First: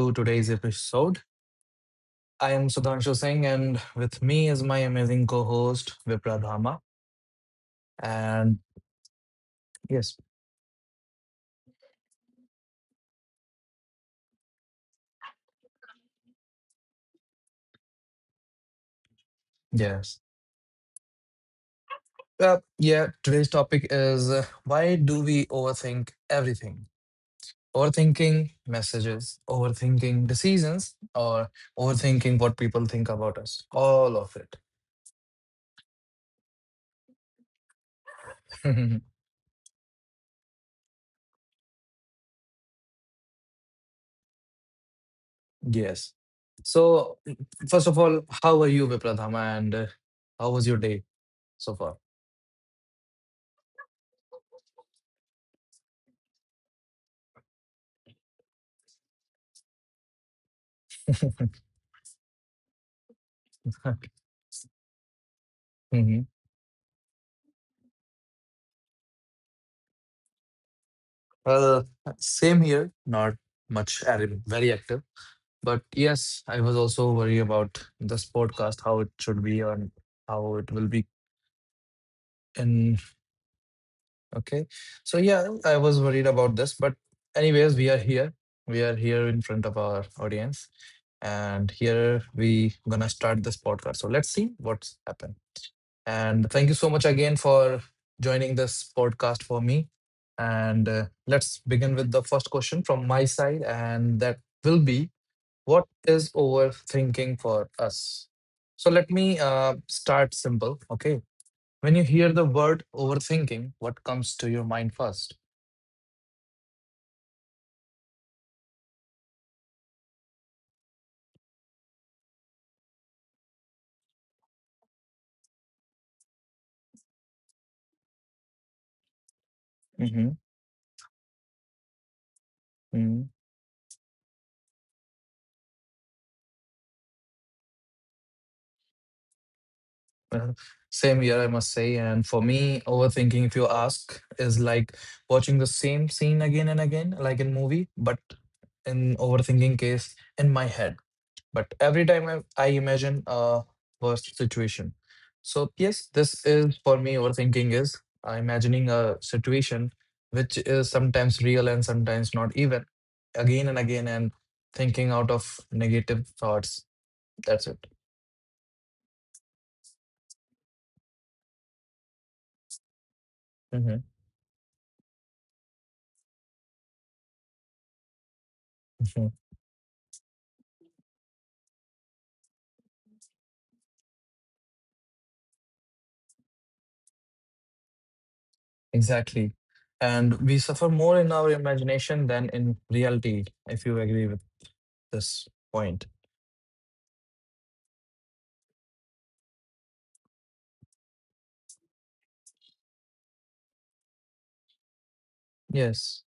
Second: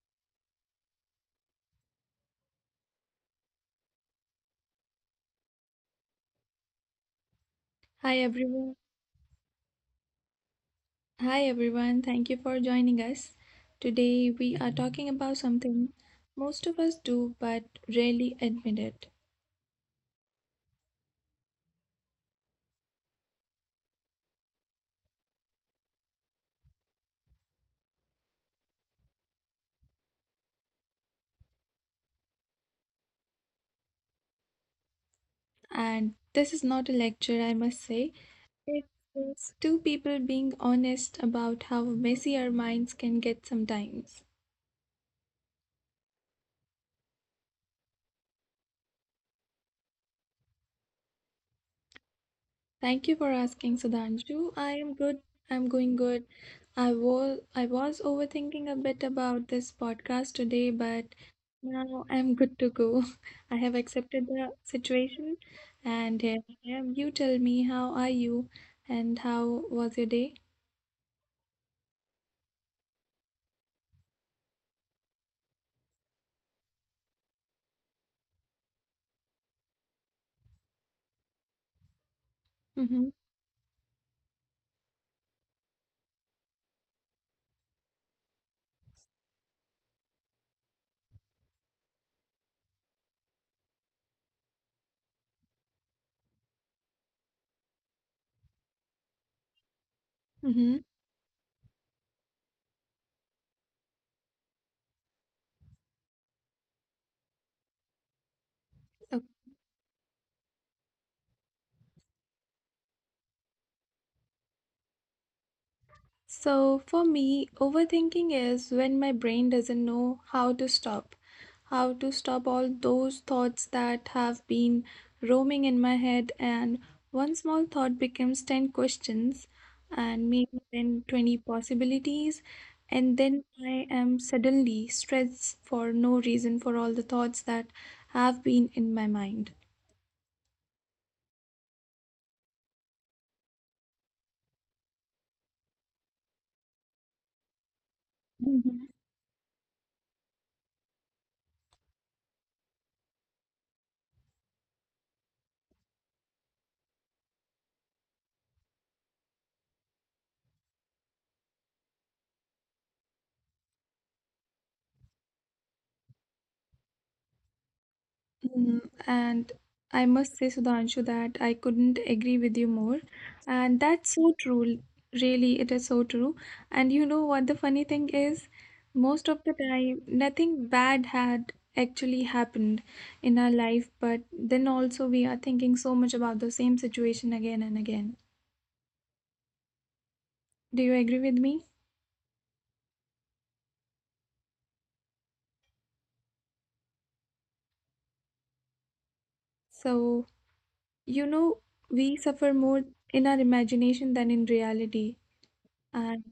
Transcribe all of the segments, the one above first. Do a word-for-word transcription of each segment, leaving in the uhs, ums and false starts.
to today's episode. I am Sudhanshu Singh, and with me is my amazing co-host Vipra Dharma. Hi And everyone. yes, Hi everyone. Thank you for joining us. Today we are talking about something most of us do but rarely admit it. yes, uh, yeah. Today's topic is uh, why do we overthink everything? Overthinking messages, overthinking decisions, or overthinking what people think about us. All of And this is not a lecture, I must say. it. It's two people being honest about how messy our minds can get sometimes. Yes. So, first of all, how are you, Vipra Dharma, and uh, how was your day so Thank you for asking, Sudhanshu. I am good. I'm going good. I was I was overthinking a bit about this podcast today, but now I'm good to go. I have far? accepted the situation, and here I am. You tell me, how are you, and how was your day? Well, same here. Not much, I very active. But yes, I was also worried about this podcast, how it should be and how it will be in. Mm-hmm. Okay. So yeah, I was worried about this. But anyways, we are here. We are here in front of our audience. And here we gonna start this podcast. So let's see what's happened. And thank you so much again for joining this podcast for me. Mm-hmm. And uh, let's begin with the first question from my side, and that will be, what is overthinking for us? So let me uh, start simple. Okay. When you hear the word overthinking, what comes to your mind So, for me, overthinking is when my brain doesn't know how to stop, how to stop all those thoughts that have been roaming in my head. And one small thought becomes ten questions and first? maybe then twenty possibilities. And then I am suddenly stressed for no reason for all the thoughts that have been in my mind. Uh, Same here, I must say. And for me, overthinking, if you ask, is like watching the same scene again and again, like in movie, but in overthinking case in my head. But every time I, I imagine a worst situation. So yes, this is for me, overthinking is uh, imagining a situation which is sometimes real and sometimes not, even again and again, and thinking out of negative thoughts. That's it. Hmm, and I must say, Sudhanshu, that I couldn't agree with you more. And Mhm. that's so true. Really, it is so true. And you know what the funny thing is? Most of the time, nothing bad had actually happened in our life, but then also we are thinking so much about the same situation again and again. Exactly. And we Do suffer you more agree in with our me? imagination than in reality, if you agree with this point. So, you know, we suffer more in our imagination than in reality. Yes.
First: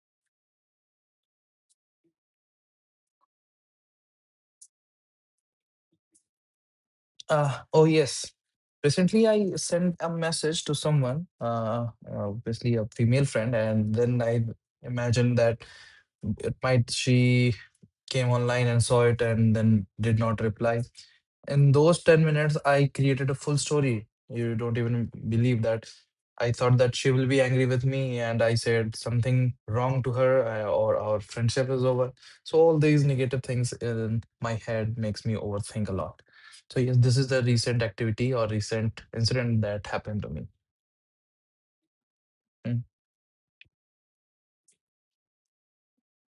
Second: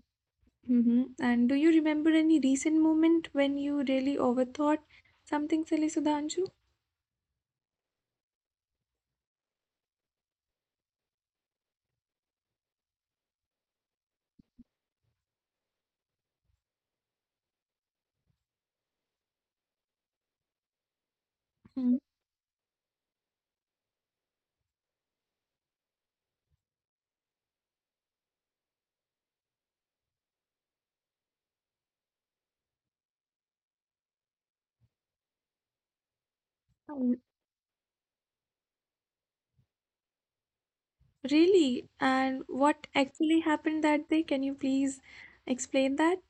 Mm-hmm. And do you remember any recent moment when you really overthought something silly, Sudhanshu? Uh, oh, yes. Recently, I sent a message to someone, uh, obviously a female friend, and then I imagined that it might, she came online and saw it and then did not reply. In Mm. those ten minutes, I created a full story. You don't even believe that. I thought that she will be angry with me, and I said something wrong to her, uh, or our friendship is over. So all these negative things in my head makes me overthink a lot. So yes, this Um, is the recent activity or recent incident that happened to me. Really? And Mm. what actually happened that day? Can you please explain that?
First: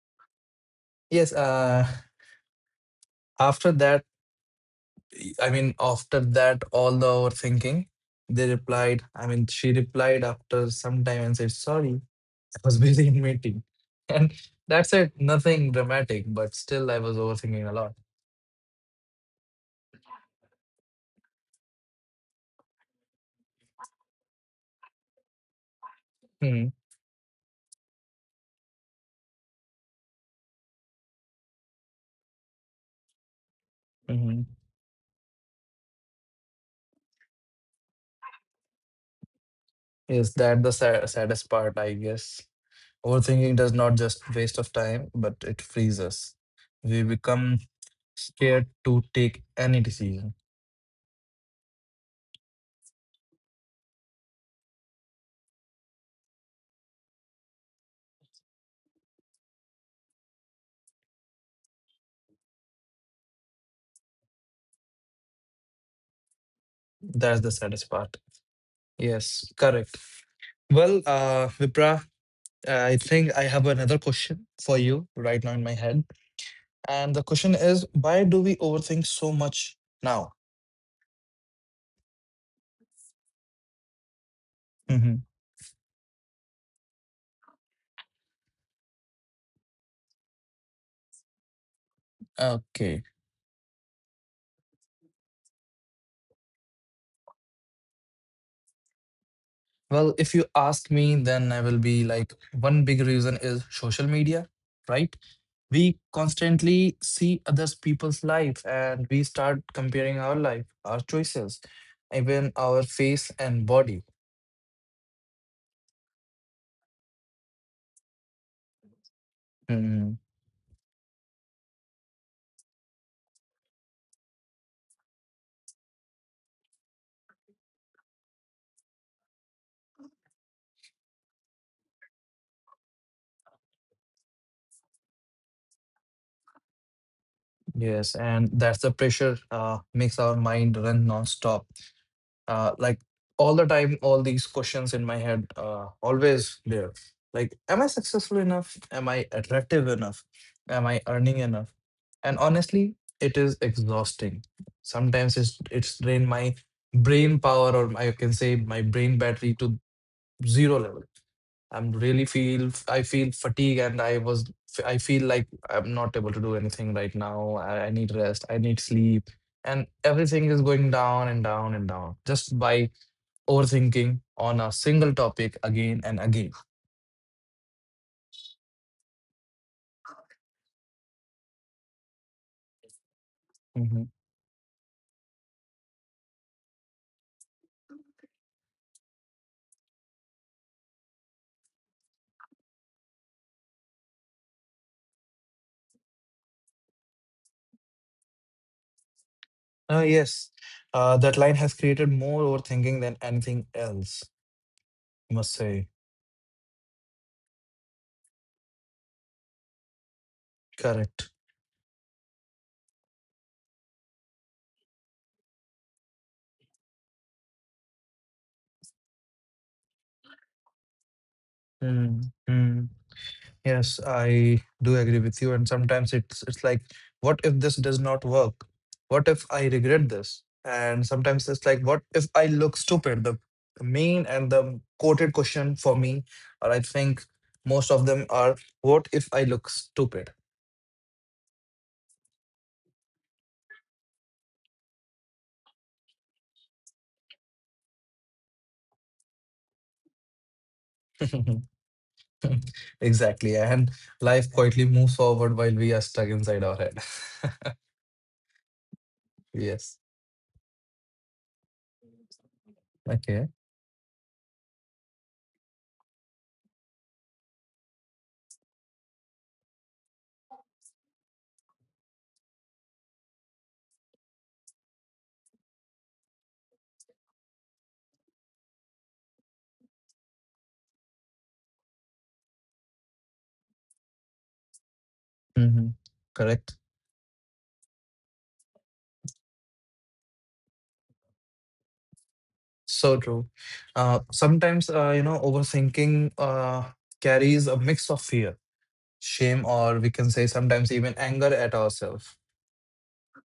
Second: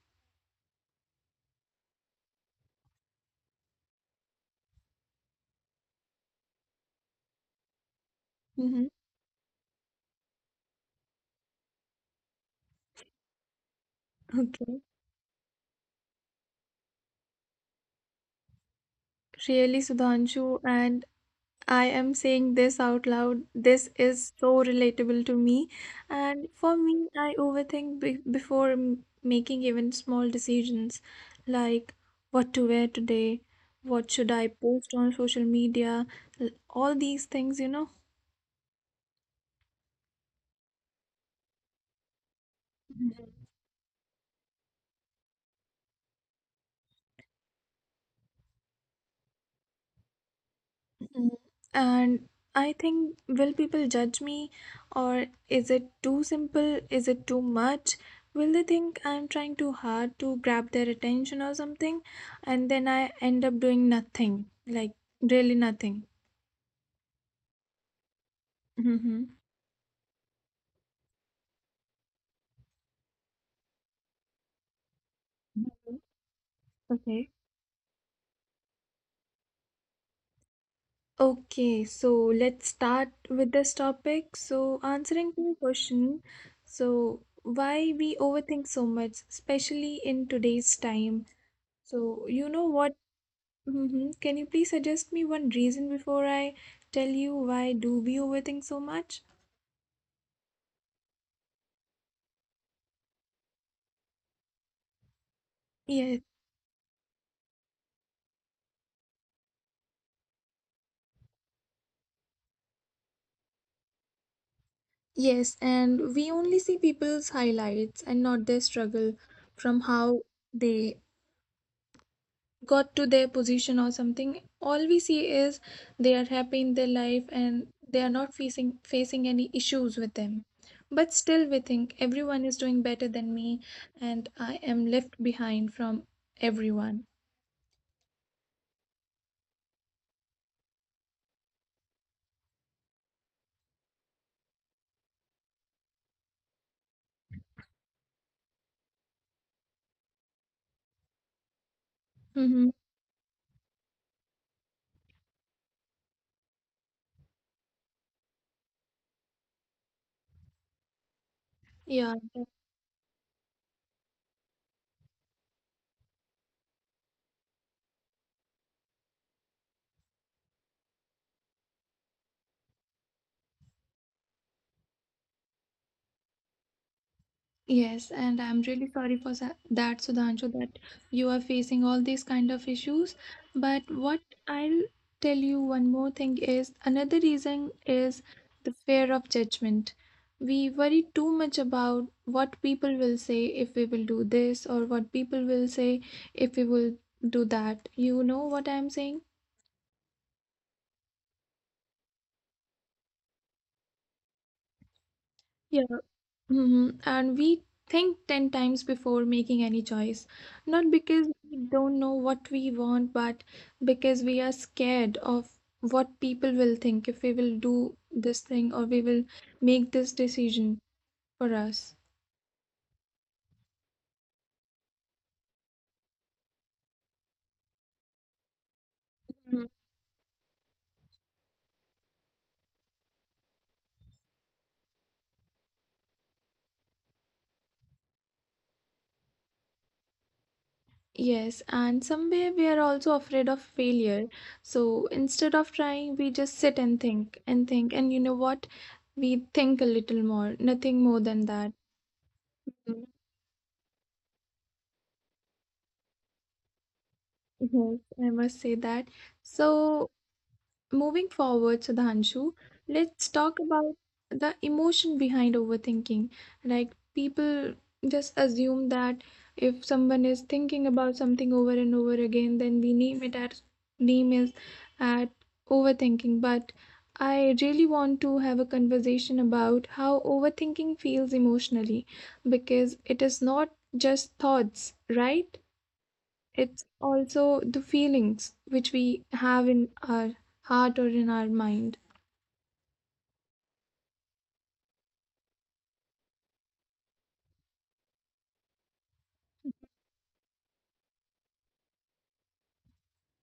Yes, uh, after that, I mean, after that, all the overthinking, they Mhm. replied, I mean, she replied after some time and said, sorry, I was busy in meeting. And Okay. that's it, nothing dramatic, but still I was overthinking a lot. Really, Sudhanshu. And I am saying this out loud. This is so relatable to me. And Hmm. for me, I overthink be- before m- making even small decisions like what to wear today, what should Hmm. I post on social media, l- all these things, you know. Yes, that the sad, saddest part, I guess. Overthinking does not just waste of time, but it frees us. We become scared to take any decision. Mm, and I think, will people judge me? Or is it too simple? Is it too much? Will they think I'm trying too hard to grab their attention or something? And then I end up doing nothing, like really nothing. That's the saddest part. Mm-hmm. Yes, correct. Well, uh, Vipra, I think I have another question for you right now in my head. And the Okay. question is, why do we overthink so much now? Okay, so let's start with this topic. So, Hmm. answering to your question, so why we overthink so much, especially in today's time. So, you know what? Okay. Hmm, can you please suggest me one reason before I tell you why do we overthink so much? Well, if you ask me, then I will be like, one big reason is social media, right? We Yes, constantly see others people's life and we start comparing our life, our choices, even our face and body. yes, and we only see people's highlights and not their struggle from Mm, how they got to their position or something. All we see is they are happy in their life and they are not facing facing any issues with them. But still we think everyone is doing better than me and I am left behind from everyone. yes, and that's the pressure uh, makes our mind run nonstop. uh, like all the time, all these questions in my head, uh, always there, like, am I successful enough, am I attractive enough, am I earning enough, and Mm-hmm. honestly, it is exhausting. Sometimes it's it's drained my brain power, or I can say my brain battery to zero level. i'm Yeah, really feel i feel fatigue and i was i feel like I'm not able to do anything right now. I, I need rest, I need sleep, and everything is going down and down and down just by overthinking on a single topic again and again. yes, and I'm really sorry for sa- that, Sudhanshu, that you are facing all these kind of issues. But Mhm. what I'll tell you one more thing is another reason is the fear of judgment. We worry too much about what people will say if we will do this or what people will say if we will do that. You know what I'm saying? Uh, yes, uh, that line has created more overthinking than anything else, I must say. Mhm. And we think ten times before making any choice. Not Correct. because we don't know what we want, but because we are scared of what people will think if we will do this thing or we will make this decision for us. Mm. Mm. Yes, I do agree with you. And sometimes it's it's like, what if this does not work? What if I Mhm. regret this? And sometimes it's like, what if I look stupid? The main and the quoted question for me, or I think most of them are, what if I look stupid? Yes, and somewhere we are also afraid of failure. So instead of trying, we just sit and think and think. And you know what? We think a little more, nothing more than that. Mhm. Exactly. And life quietly moves forward while we are stuck inside our head. Yes, I must say that. Yes. So, moving forward, Sudhanshu, let's Okay. talk about the emotion behind overthinking. Like people just assume that if someone is thinking about something over and over again, then we name it as name is at overthinking. But I really want to have a conversation about how overthinking feels emotionally because it is not just thoughts, right? Hmm. Correct. It's also the feelings which we have in our heart or in our mind. So true. Uh, sometimes, uh, you know, overthinking uh, carries a mix of fear, shame, or we can say sometimes even anger at ourselves.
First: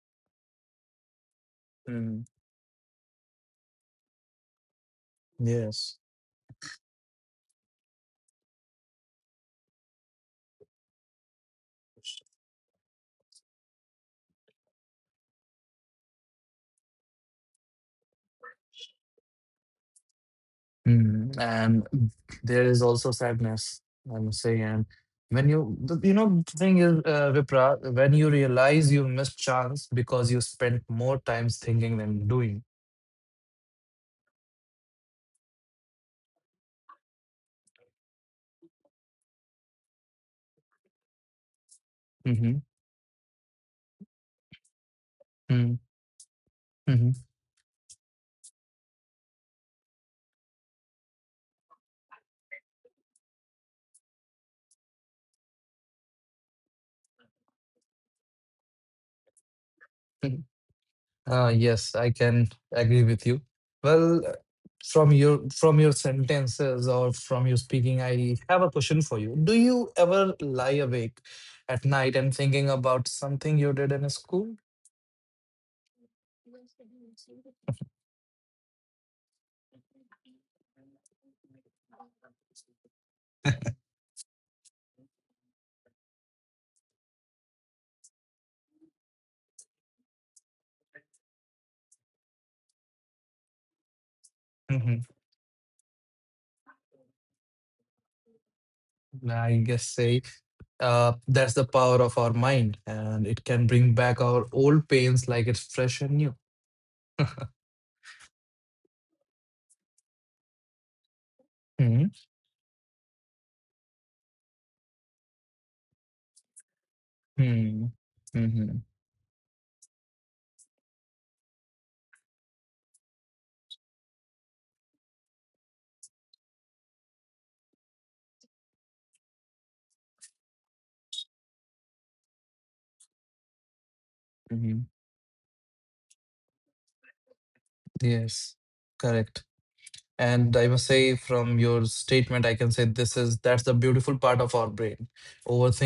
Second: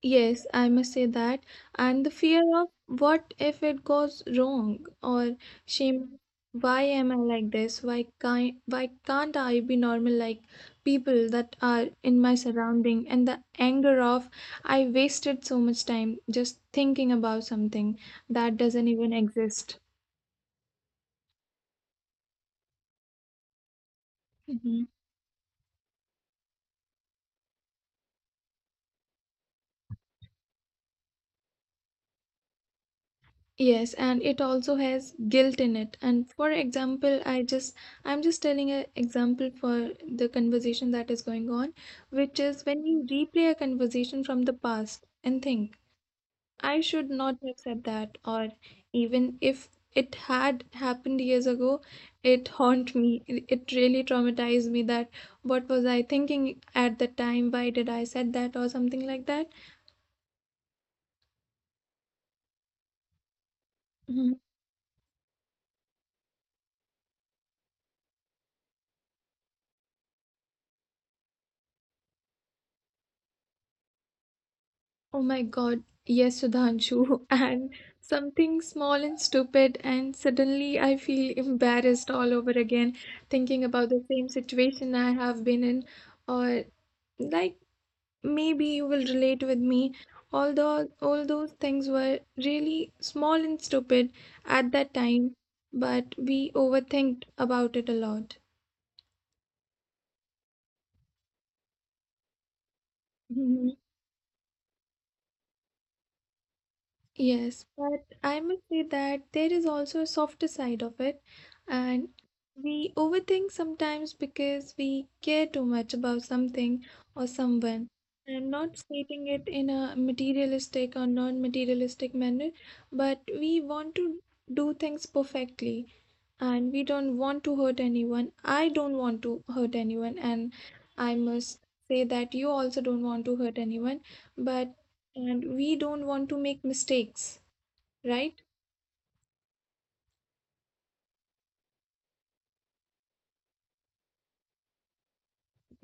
Yes, I must say that. And the Mm, fear of what if it goes wrong or yes. shame. Why am I like this? Why can't, why can't I be normal like people that are in my surrounding? And the anger of I wasted so much time just thinking about something that doesn't even exist. Mm, and there is also sadness, I must say. And Mhm. when you, the, you know, the thing is, uh, Vipra, when you realize you missed chance because you spent more times thinking than doing. Yes, and it also has guilt in it. And for example, I just I'm just telling an example for the conversation that is going on, which Hmm. is when you replay a conversation from the past and Mm. think, I Mhm, should not have said that, or even if it had happened years ago, it haunt me. It it really traumatized me that what was I thinking at the time? Why did I said that or something like that? mhm. Uh, yes, I can agree with you. Well, uh, from your from your sentences or from your speaking, I have a question for you. Do you ever lie awake at night and thinking about something you did in school? Oh my god, yes, Sudhanshu. And something small and stupid, and suddenly I feel embarrassed all over again thinking about the same situation I have been in, or like maybe you will relate with me. Although all those things were really small and stupid at that Mhm. time, but we overthinked about it a lot. I guess say uh, that's the power of our mind, and it can bring back our old pains like it's fresh and new. Yes, but I must say that there is also a softer side of it, Hmm. and we overthink sometimes because we care too much about something or Hmm. Mm-hmm. someone. And Mm-hmm. not stating it in a materialistic or non-materialistic manner, but we want to do things perfectly and we don't want to hurt anyone. I don't want to hurt anyone, and I must say that you also don't want to hurt anyone, but Hmm. and we don't want to make mistakes, right? Yes, correct. And I must say, from your statement, I can say this is, that's the beautiful part of our brain.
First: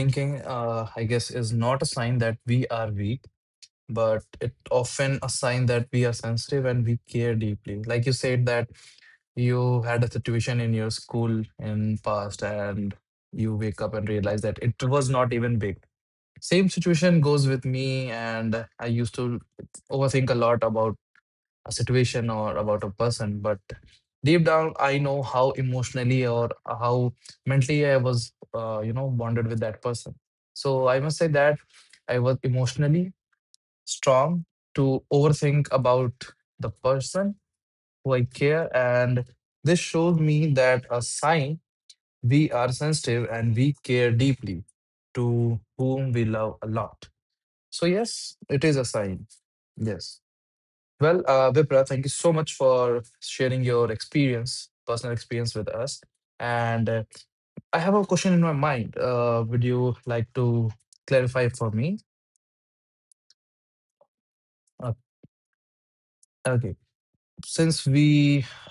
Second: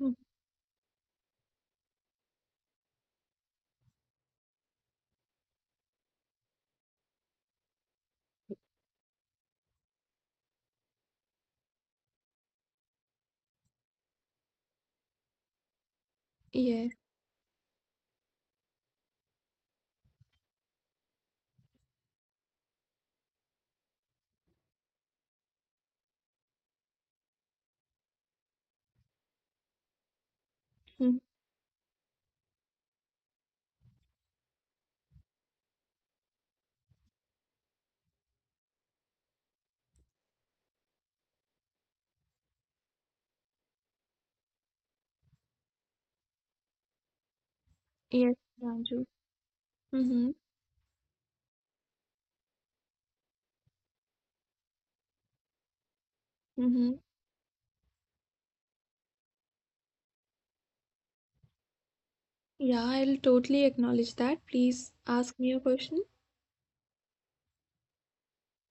Mm. uh, I guess, is not a sign that we are weak, but it often a sign that we are sensitive and we care deeply. Like you said that you had a situation in your school in past and you wake up and realize that it was not even big, same Yes, situation goes with me, and I used to overthink a lot about a situation or about a person. But deep down, I know how emotionally or how mentally I was, uh, you know, bonded with that person. So I must mm, say that I was emotionally strong to overthink about the person who I care, and this showed me that a sign we are sensitive and we care deeply to whom we love a lot. So yes, yes, it is a Ranju. sign. Yes. Mm-hmm. Well, uh Vipra, thank you so much for sharing your experience, personal experience, with us. And Mm-hmm. uh, I have a question in my mind. uh would you like to clarify for me? Yeah, I'll totally acknowledge that. uh, Please ask me a question. okay. Since we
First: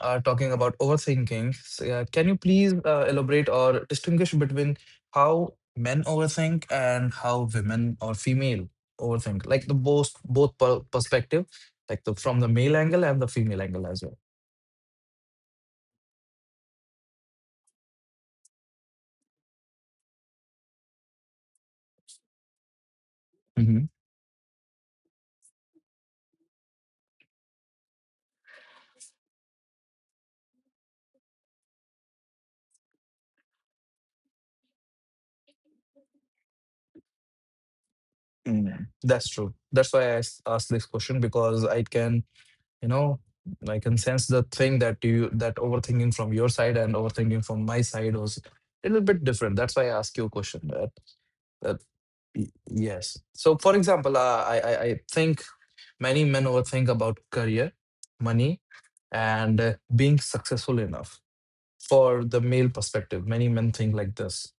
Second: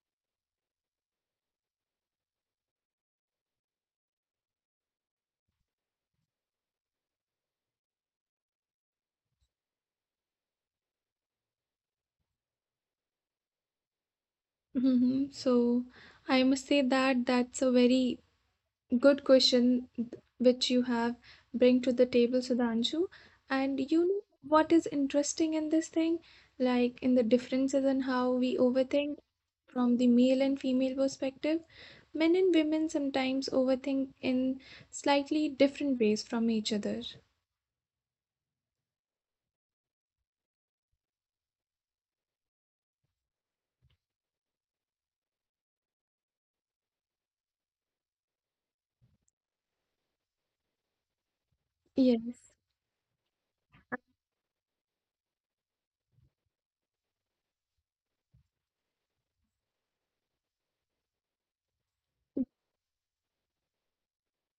are talking about overthinking, s- uh, can you please uh, elaborate or distinguish between how men overthink and how women or female overthink, like the both both per perspective, like the from the male angle and the female angle as well. Mm-hmm. So I must say that that's a very good question which you have bring to the table, Sudhanshu. And Mhm. you know what is interesting in this thing, like in the differences in how we overthink from the male and female perspective, men and women sometimes overthink in slightly different ways from each other. Mm. That's true. That's why I s- asked this question, because I can, you know, I can sense the thing that you, that overthinking from your side and overthinking from my side was a little bit different. That's why I ask you a question. That, Y- Yes, yes. So, for example, uh, I, I I think many men overthink about career, money, and uh, being successful enough. For the male perspective, many men think like this.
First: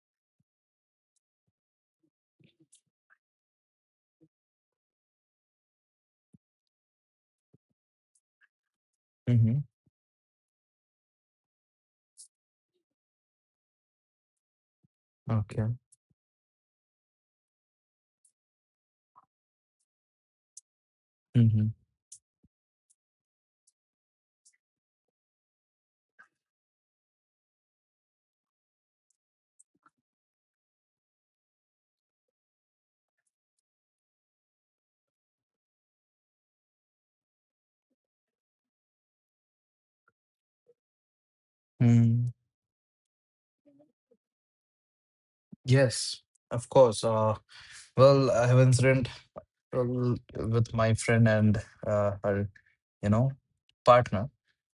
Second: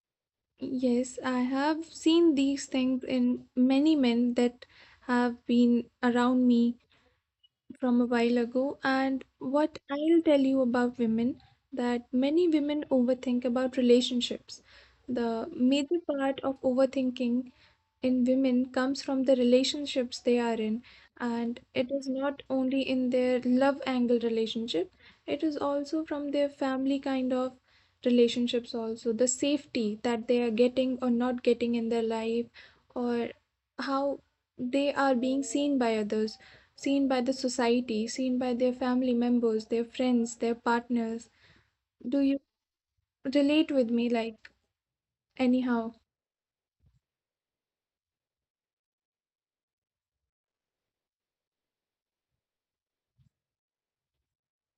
yes, I have seen these things in many men that have been around me from a while ago. And Hmm. what I'll tell you about women, that many women overthink about relationships. The Okay. major part of overthinking in women comes from the relationships they are in, and Hmm. it is not only in their love angle relationship, it is also from their family kind of relationships, also the safety that they are getting or not getting in their life, or how they are being seen by others, seen by the society, seen by their family members, their friends, their partners. Do Mm. you relate with me like anyhow? Yes, of course. Uh, well, I haven't travel with my friend and uh, her, you know, partner,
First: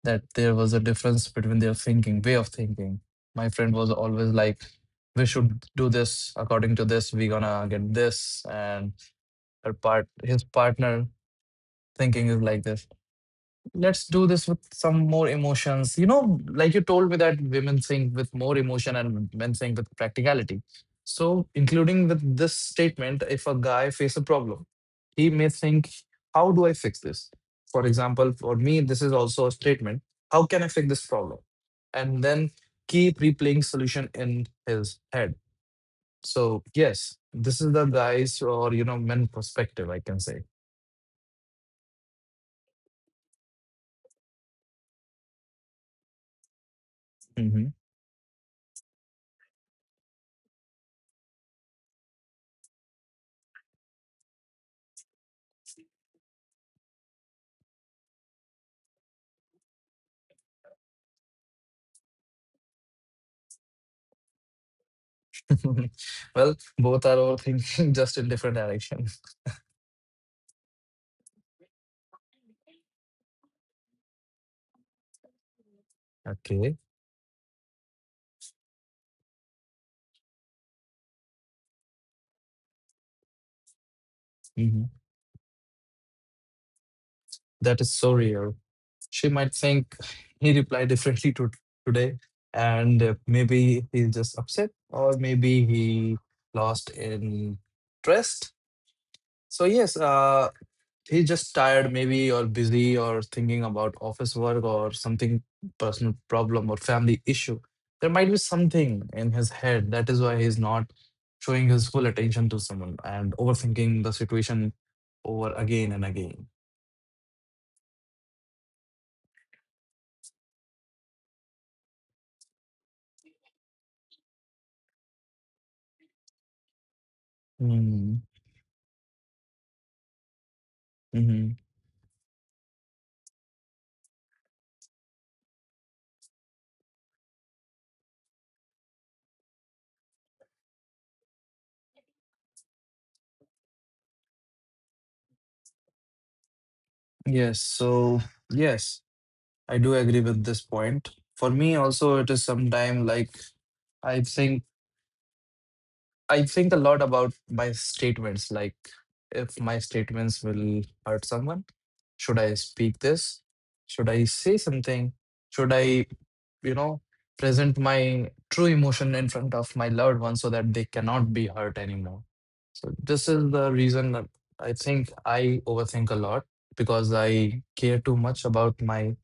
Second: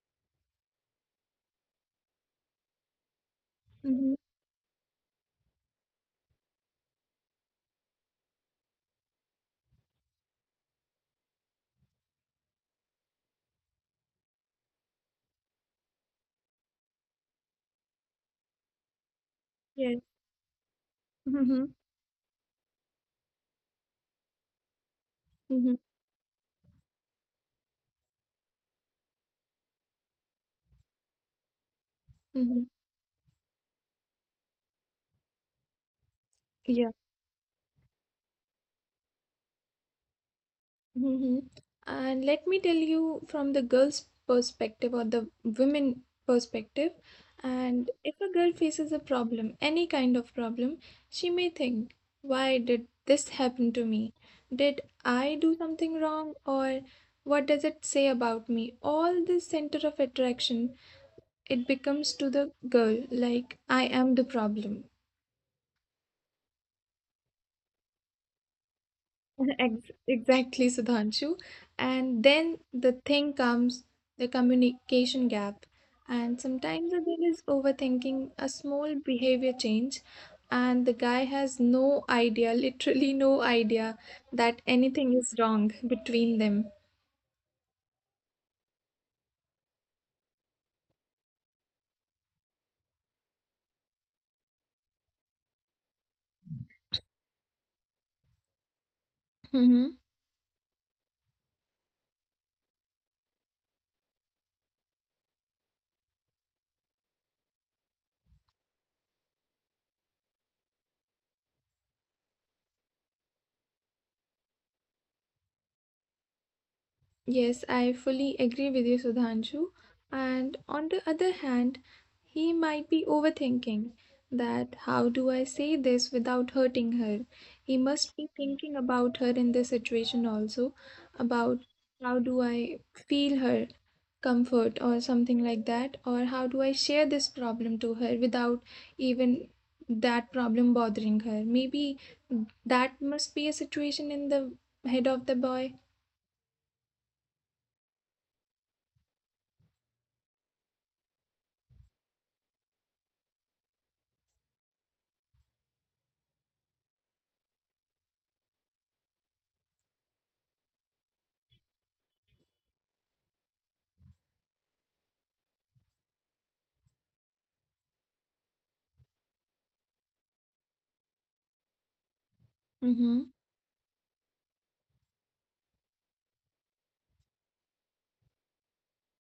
that there was a difference between their thinking, way of thinking. My friend was Mm-hmm. always like, we should do this according to this, we gonna get this. And her part, his partner thinking is like this. Let's do this with some more emotions. You know, like you told me that women sing with more emotion and men sing with Yes. practicality. So, Mm-hmm. including with this statement, if a guy face a problem, he may Mm-hmm. think, "How do I fix this?" For example, for me, this is also a statement: "How can I fix this problem?" And then Mm-hmm. keep replaying solution in his head. So, yes, this is the guys, or you know, men perspective, I can say. Mhm. And let me tell you from the girl's perspective or the women perspective. Mm-hmm. And if a girl faces a problem, any kind of problem, she may think, why did this happen to me? Did I do something wrong? Or what does it say about me? All this center of attraction, it becomes to the girl like, I am the problem. Well, both are overthinking just in different direction. Ex- Exactly, Sudhanshu. And then the thing comes the communication gap. And Okay. sometimes the girl is overthinking a small behavior change, and the guy has no idea, literally no idea, that Mhm. anything is wrong between them. That is so real. She might think he replied differently to today, and uh, maybe he's just upset, or maybe he lost interest. So yes, uh, he's just tired, maybe, or busy, or thinking about office work or something, personal problem or family issue. There might be something in his head. That is why he's not showing his full attention to someone and overthinking the situation over again and again. Yes, I fully agree with you, Sudhanshu. And on the other hand, he might be overthinking that how do I say this without hurting her? He must Mm. be thinking about her in this situation also, Hmm. about how do I feel her comfort or something like that, or how do I share this problem to her without even that problem bothering her. Maybe that must be a situation in the head of the boy. Yes. So, yes, I do agree with this point. For me, also, it is sometime like, I think I think a lot about my statements, like if my statements will hurt someone, should I speak this? Should I say something? Should I, you know, present my true emotion in front of my loved ones so that they cannot be hurt anymore? So this Mm-hmm. is the reason that I think I overthink a lot, because I care too much about my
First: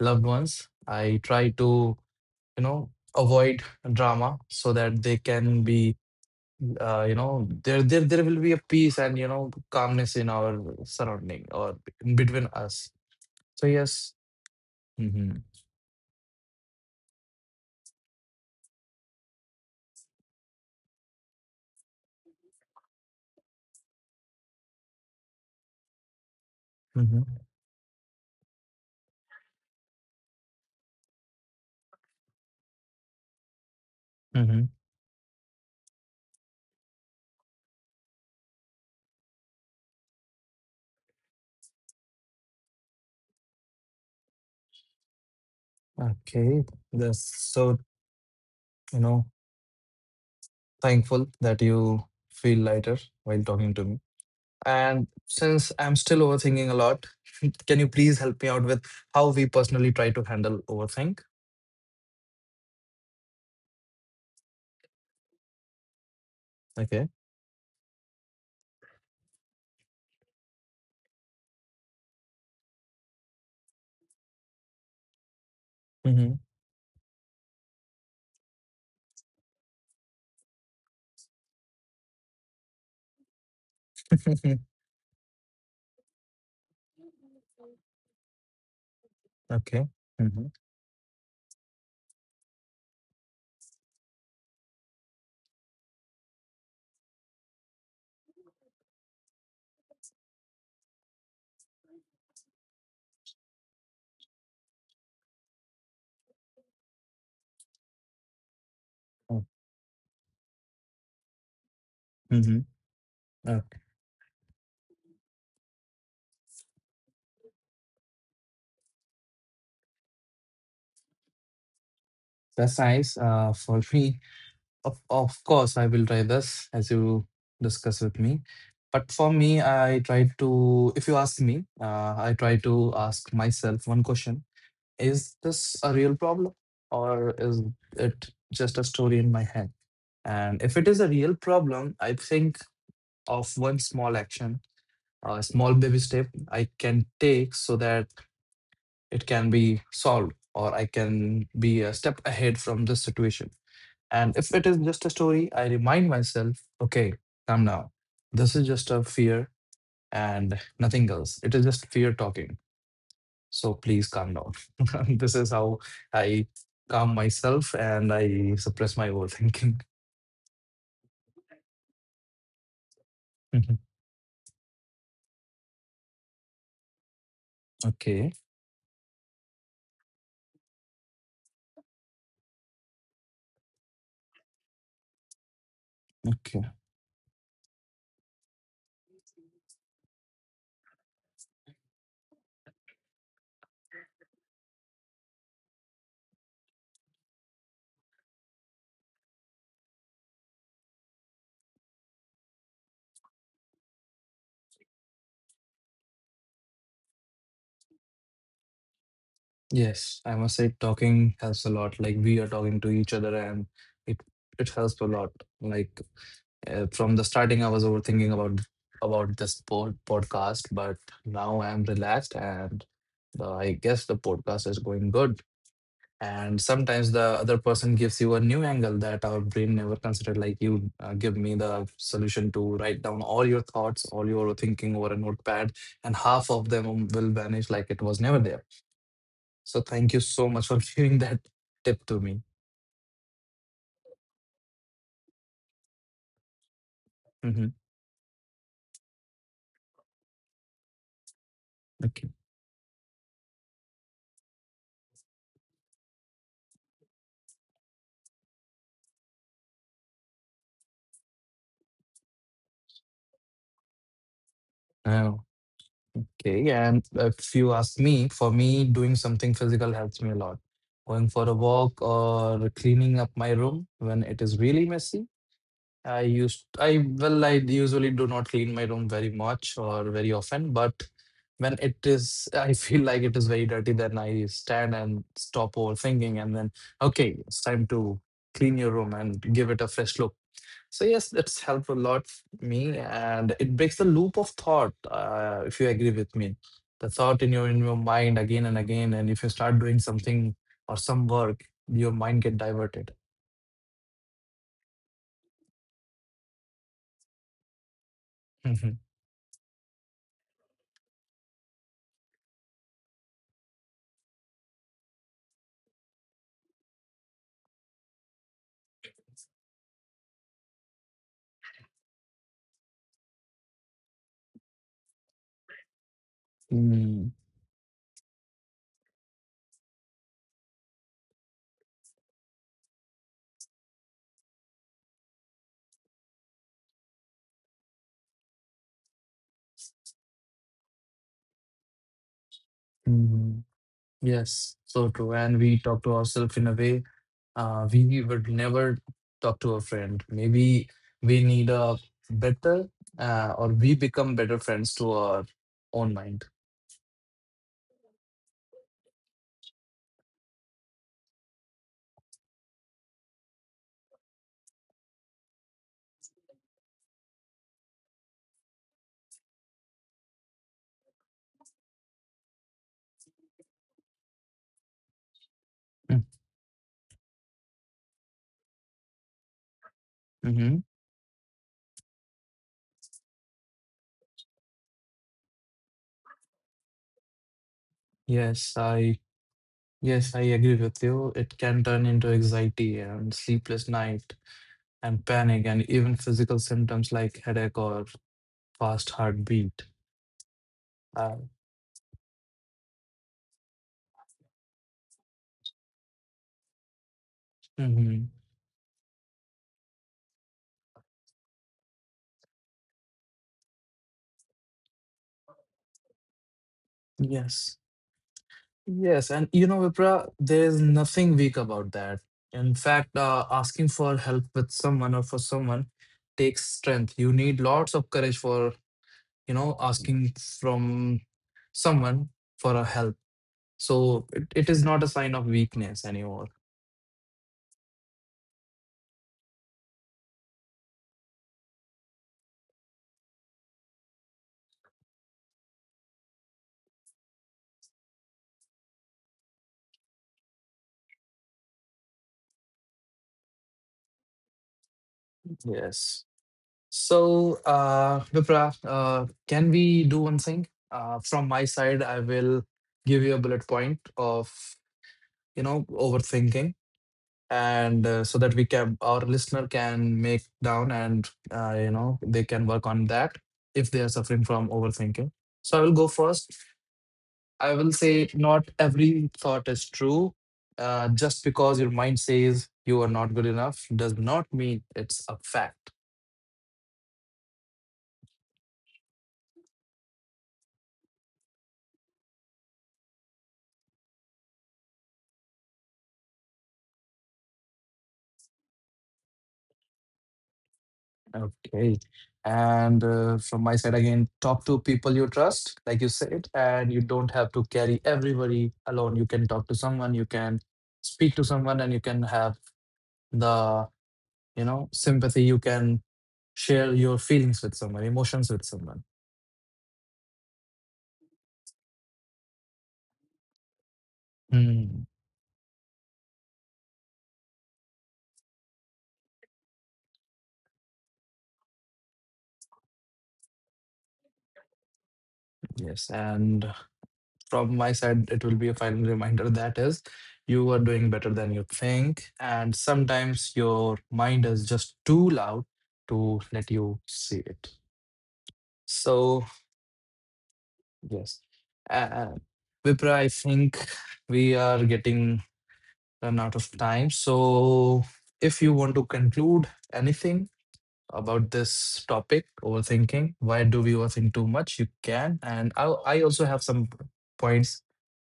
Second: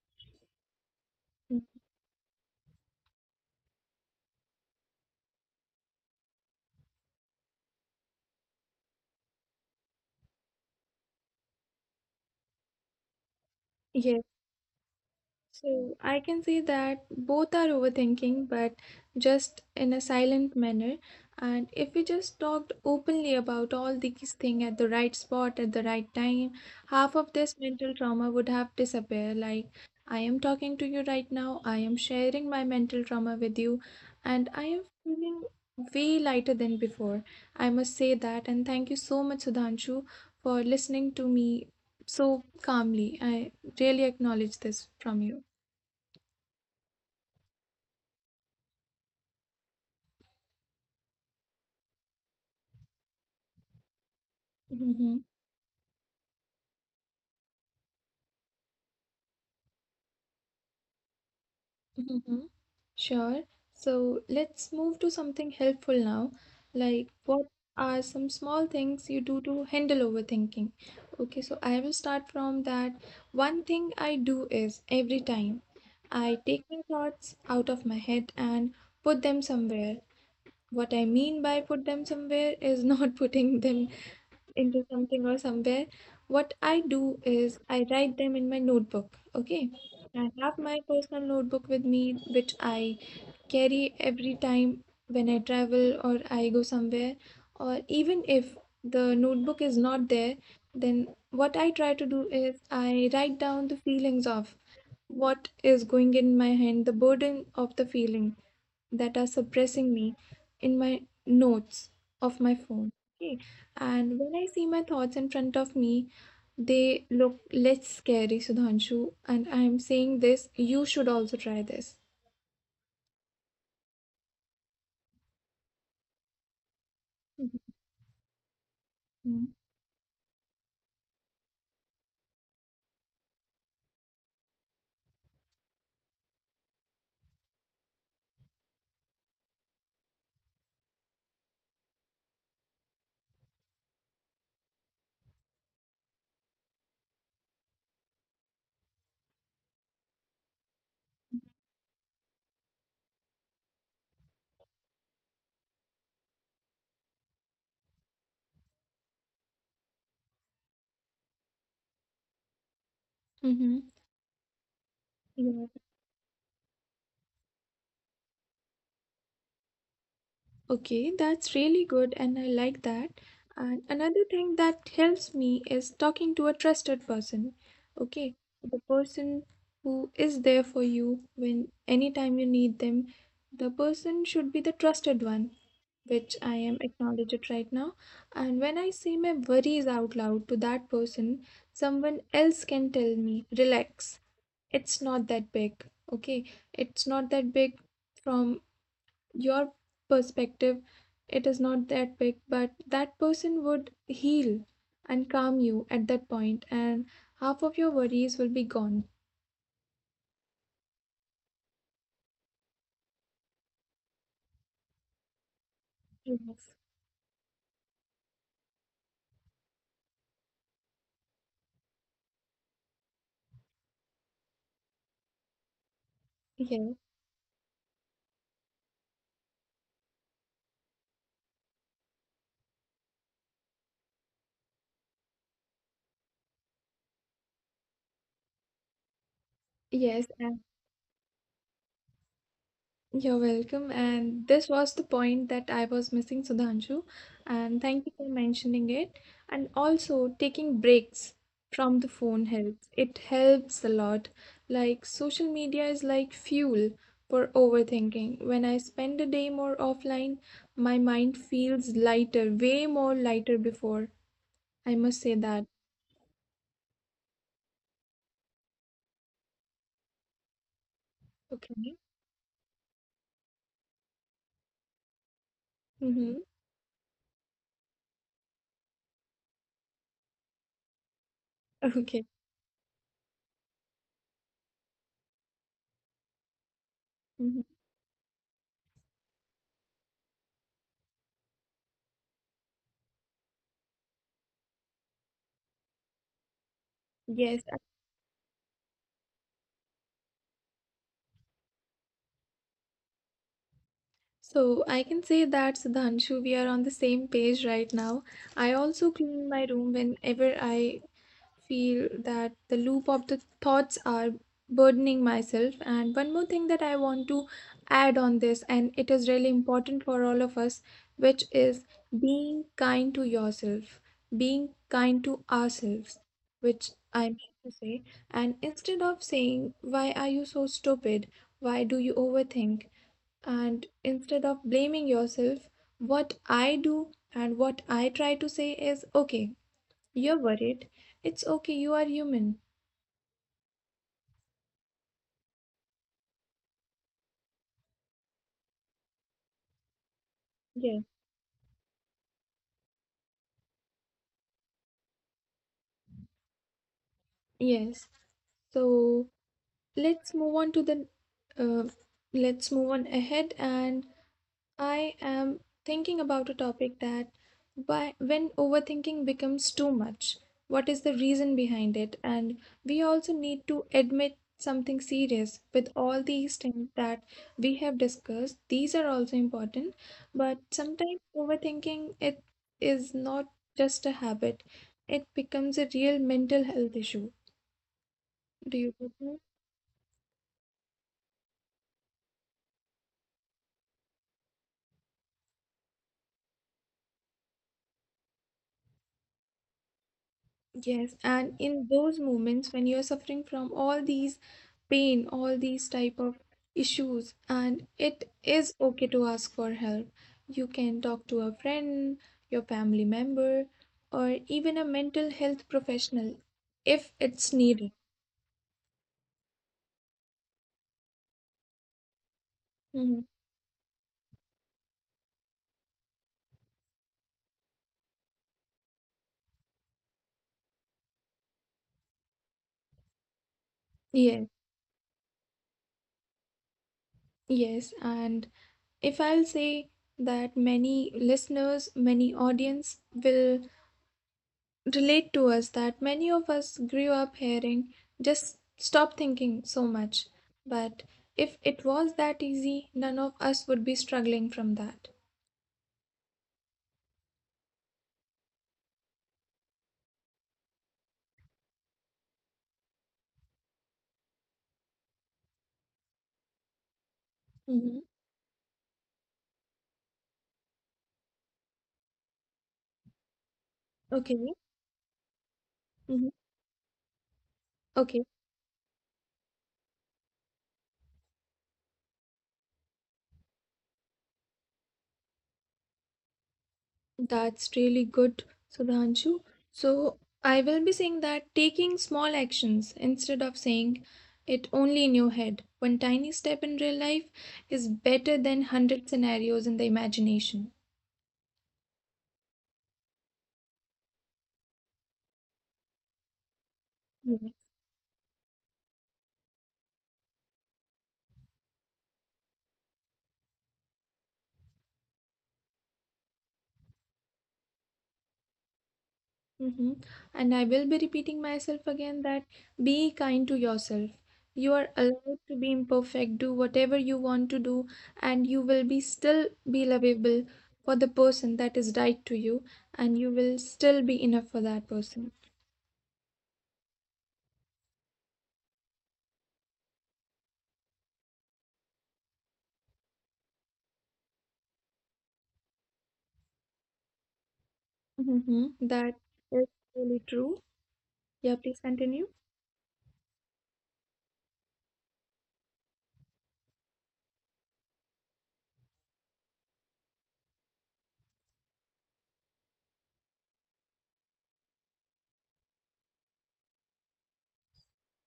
loved ones. I try to, you know, avoid drama so that they can be, uh, you know, there there there will be a peace and you know calmness in our surrounding or in between us. So yes. Yeah, Mm-hmm. so I can say that both are overthinking, but just in a silent manner. And if we just talked openly about all these things at the right spot, at the right time, half of Mm-hmm. this mental trauma would have disappeared. Like I am talking to you right now, I am sharing my mental trauma with you, and Mm-hmm. I am feeling way lighter than before. I must say that, and thank you so much, Sudhanshu, for listening to me so calmly. I really acknowledge this from you. Okay, that's, so, you know, thankful that you feel lighter while talking to me. And Mm-hmm. since I'm still overthinking a lot, can you please help me out with how we personally try to handle overthink? Mm-hmm. Sure. So let's move to something helpful now. Okay. Like, what are some small things you do to handle overthinking? Okay, so I will start from that. One thing I do is every time Mm-hmm. I take my thoughts out of my head and put them somewhere. What I mean by put them somewhere is not putting them into something or somewhere, what I do is I write them in my notebook. Okay. Okay. I Mm-hmm. have my personal notebook with me, which I carry every time when I travel or I go somewhere. Or even if the notebook is not there, then what I try to do is I write down the feelings of what is going in my hand, the burden of the feeling that are suppressing me in my notes of my Mm-hmm. phone. Okay. Okay, And when I see my thoughts in front of me, they look less scary, Sudhanshu. And I'm saying this, you should also try this. that's nice. Uh, for me, Of, of course, I will try this as you discuss with me. But for Mhm. me, I try to, if you ask me, uh, I try to ask myself one question. Is this a real problem, or is it just a story in my head? And if it is a real problem, I think of one small action, a small baby step I can take so that it can be solved, or I can be a step ahead from this situation. And if it is just a story, I remind myself, okay, calm now, this is just a fear and nothing else, it is just fear talking. So Mm-hmm. please calm down. This is Yeah. how I calm myself and I suppress my overthinking. Okay, that's really good, and I like that. Mhm. And another thing that helps me is talking to a trusted person. Okay. Okay, the person who is there for you when anytime you need them, the person should be the trusted one, which I Okay. am acknowledged right now. And when I say my worries out loud to that person, someone else can tell me, relax, it's not that big. Okay, it's not that big from your perspective, it is not that big, but that person would heal and calm you at that point, and half of your worries will be gone. Yes, I must say talking helps a lot. Like we are talking to each other and it it helps a lot. Like, Yes. Uh, from the starting, I was overthinking about about this pod- podcast, but now I am relaxed, and uh, I guess the podcast is going good. And Yes. sometimes the other person gives you a new angle that our brain never considered. Like you, uh, give me the solution to write down all your thoughts, all your thinking over a notepad, and half of them will vanish like it was never there. So thank you yes so and much for giving that tip to me. You're welcome. And this was the point that I was missing, Sudhanshu. Hmm. And thank you for mentioning it. And also, taking breaks from the Okay. phone helps. It helps a lot. Like, social media is like fuel for overthinking. When I spend a day more offline, my mind feels lighter, way more lighter before. I must say Now, that. okay, and if you ask me, for me, doing something physical helps me a lot. Going for a Okay. walk or cleaning up my room when it is really messy. I Mm-hmm. used, I well, I usually do not clean my room very much or very often, but when it Okay. is, I feel like it is very dirty, then I stand and stop overthinking, and then, okay, it's Hmm. time to clean your room and give it a fresh look. So yes, that's helped a lot for me, and it breaks the loop of thought. Uh, if you agree with me, the thought in Yes. your in your mind again and again, and if you start doing something or some work, your mind get diverted. So I can say that, Sudhanshu, we are on the same page right now. I Mhm. also clean my room whenever I feel that the loop of the thoughts are burdening myself. And one more thing that I want to add on this, and it is really important for all of us, which is being kind to yourself, being kind to ourselves, which I Mm, mean to say. And instead of saying, "Why are you so stupid? Why do you overthink?" And instead of blaming yourself, what I do and what I try to say is, okay, you're worried. It's okay, you are human. mhm. Yes, so true. And we talk to ourselves in a way uh, we would never talk to a friend. Maybe Yeah. we need a better, uh, or we become better friends to our own mind. Yes. So let's move on to the uh, let's move on ahead, and I am thinking about a topic that by, when overthinking becomes too much, what is the reason behind it? And we also need to admit something serious with all these things that we have discussed. These are also important, but Mm-hmm. sometimes overthinking it is not just a habit. It becomes a real mental health issue. Yes, Do you I agree? Yes, I agree with you. It can turn into anxiety and sleepless night and panic and even physical symptoms like headache or fast heartbeat. Yes, Uh, and in those moments when you're suffering from all these pain, all these type of issues, and mhm. it is okay to ask for help. You can talk to a friend, your family member, or even a mental health professional if it's Yes. needed. Yes. And you know, Vipra, there's nothing weak about that. In fact, Mhm. uh, asking for help with someone or for someone takes strength. You need lots of courage for, you know, asking from someone for a help. So it, Yes, it is not a sign of weakness anymore. yes, and if I'll say that many listeners, many audience will relate to us, that many of us grew up hearing, just stop thinking so much. But if it was that easy, none of us would be struggling from that. Yes. So, uh, Vipra, uh, can we do one thing? Uh, from my side, I will give you a bullet point of, you know, overthinking, Mm-hmm. and uh, so that we can, our listener can make down and, uh, you know, they can work on that if they are suffering Okay. from overthinking. So I will go Mm-hmm. first. I will Okay. say not every thought is true. Uh, just because your mind says you are not good enough does not mean it's a fact. That's really good, Sudhanshu. So I will be saying that taking small actions instead of saying it only in your head. One tiny step in real life is better than one hundred scenarios in the imagination. Okay. And uh, from my side again, talk to people you trust, like you said, and you don't have to carry everybody alone. You can talk to someone, you can speak to someone, and you can have the, you know, sympathy. You can share your feelings with someone, emotions with someone. Mm-hmm. And I will be repeating myself again that be kind to yourself. You are Mm, allowed to be imperfect, do whatever you want to do, and you will be still be lovable for the person that is right to you, and you will still be enough for that person. yes. And from my side, it will be a final reminder that is, you are doing better than you think. And sometimes your mind is just too loud to let you see it. Mm-hmm. That So is really true. yes. Yeah, please continue. Uh, Vipra, I think we are getting run out of time. So, if you want to conclude anything about this topic, overthinking, why do we overthink too much? You can. And I, I also have some points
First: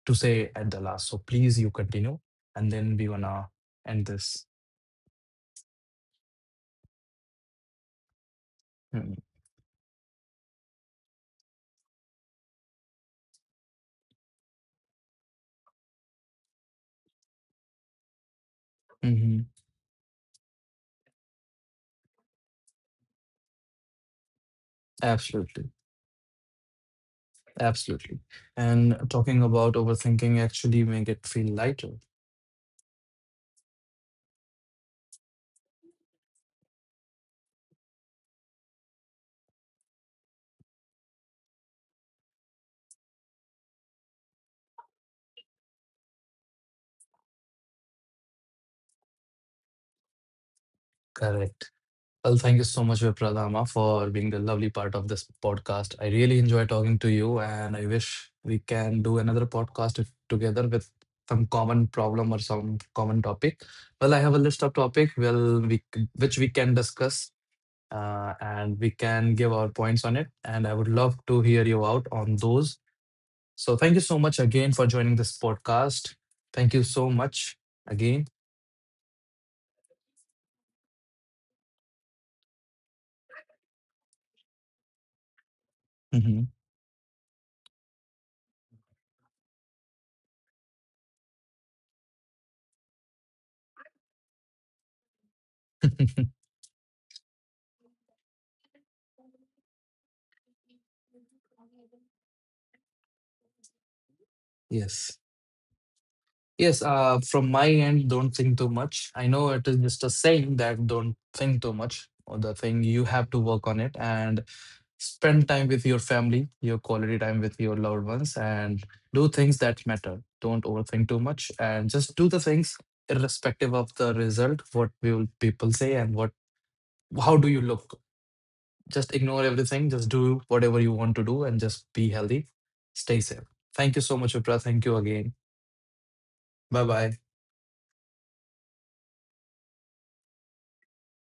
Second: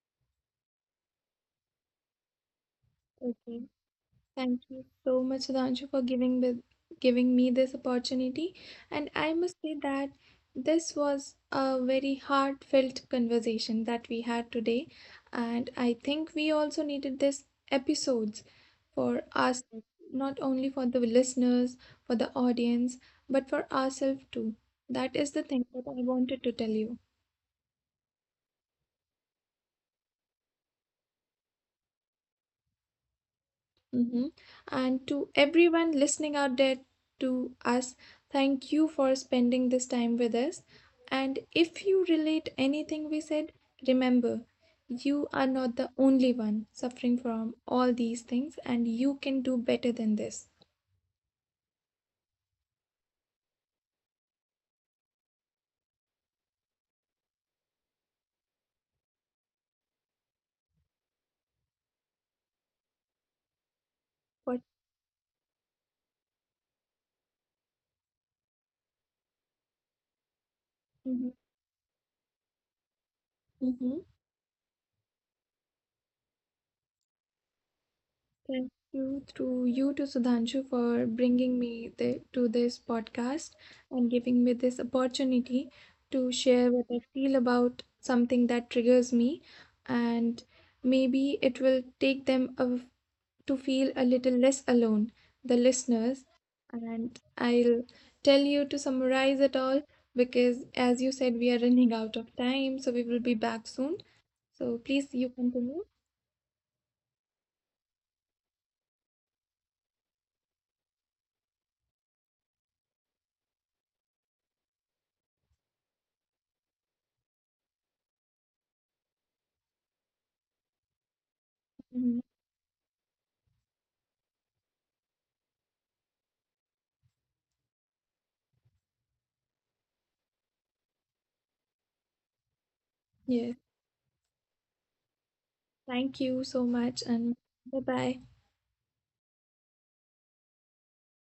to say at the last. So, please, you continue. And then we want to Okay. end this. Thank you so much, Sudhanshu, for giving with giving me this opportunity. And I must say that this was a very heartfelt conversation that we had today. And I think we also needed this episodes for Mm-hmm. us, not only for the listeners, for the audience, but for ourselves too. That is the thing Absolutely. that I wanted to tell you. Absolutely. And talking about overthinking actually make it feel lighter. Mm-hmm. And to everyone listening out there to us, thank you for spending this time with us. And if you relate anything we said, remember, you are not the only one suffering from all these things, and you can do better than this. Correct. Well, thank you so much, Vipradama, for being the lovely part of this podcast. I really enjoy talking to you, and I wish we can do another podcast if, together with some common problem or some common topic. Well, I have a What? list of topic well we c- which we can discuss, uh, and we can give our points on it. And I would love Mm-hmm. to hear you out on those. So, thank Mm-hmm. you so much again for joining this podcast. Thank you so much again. Thank you through you to Sudhanshu for bringing me the, to this podcast and giving me this opportunity to Mhm. share what I feel about something that triggers me, and maybe it will take them a, to feel a little less alone, the listeners. And I'll tell you to summarize it all because, as you said, we are running out of time, so we will be back soon. So please, Yes. you continue. Yes, uh, from my end, don't think too much. I know it is just a saying that don't think too much, or the thing you have to work on it and spend time with your family, your quality time with your loved ones, and do things that matter. Don't overthink too much and just Mhm. do the things irrespective of the result, what will people say and what how do you look. Just ignore everything, just do whatever you want to do and just be healthy. Stay safe. Yes. Thank you so much, Upra. Thank you again. Thank you so Bye much, bye. and bye bye.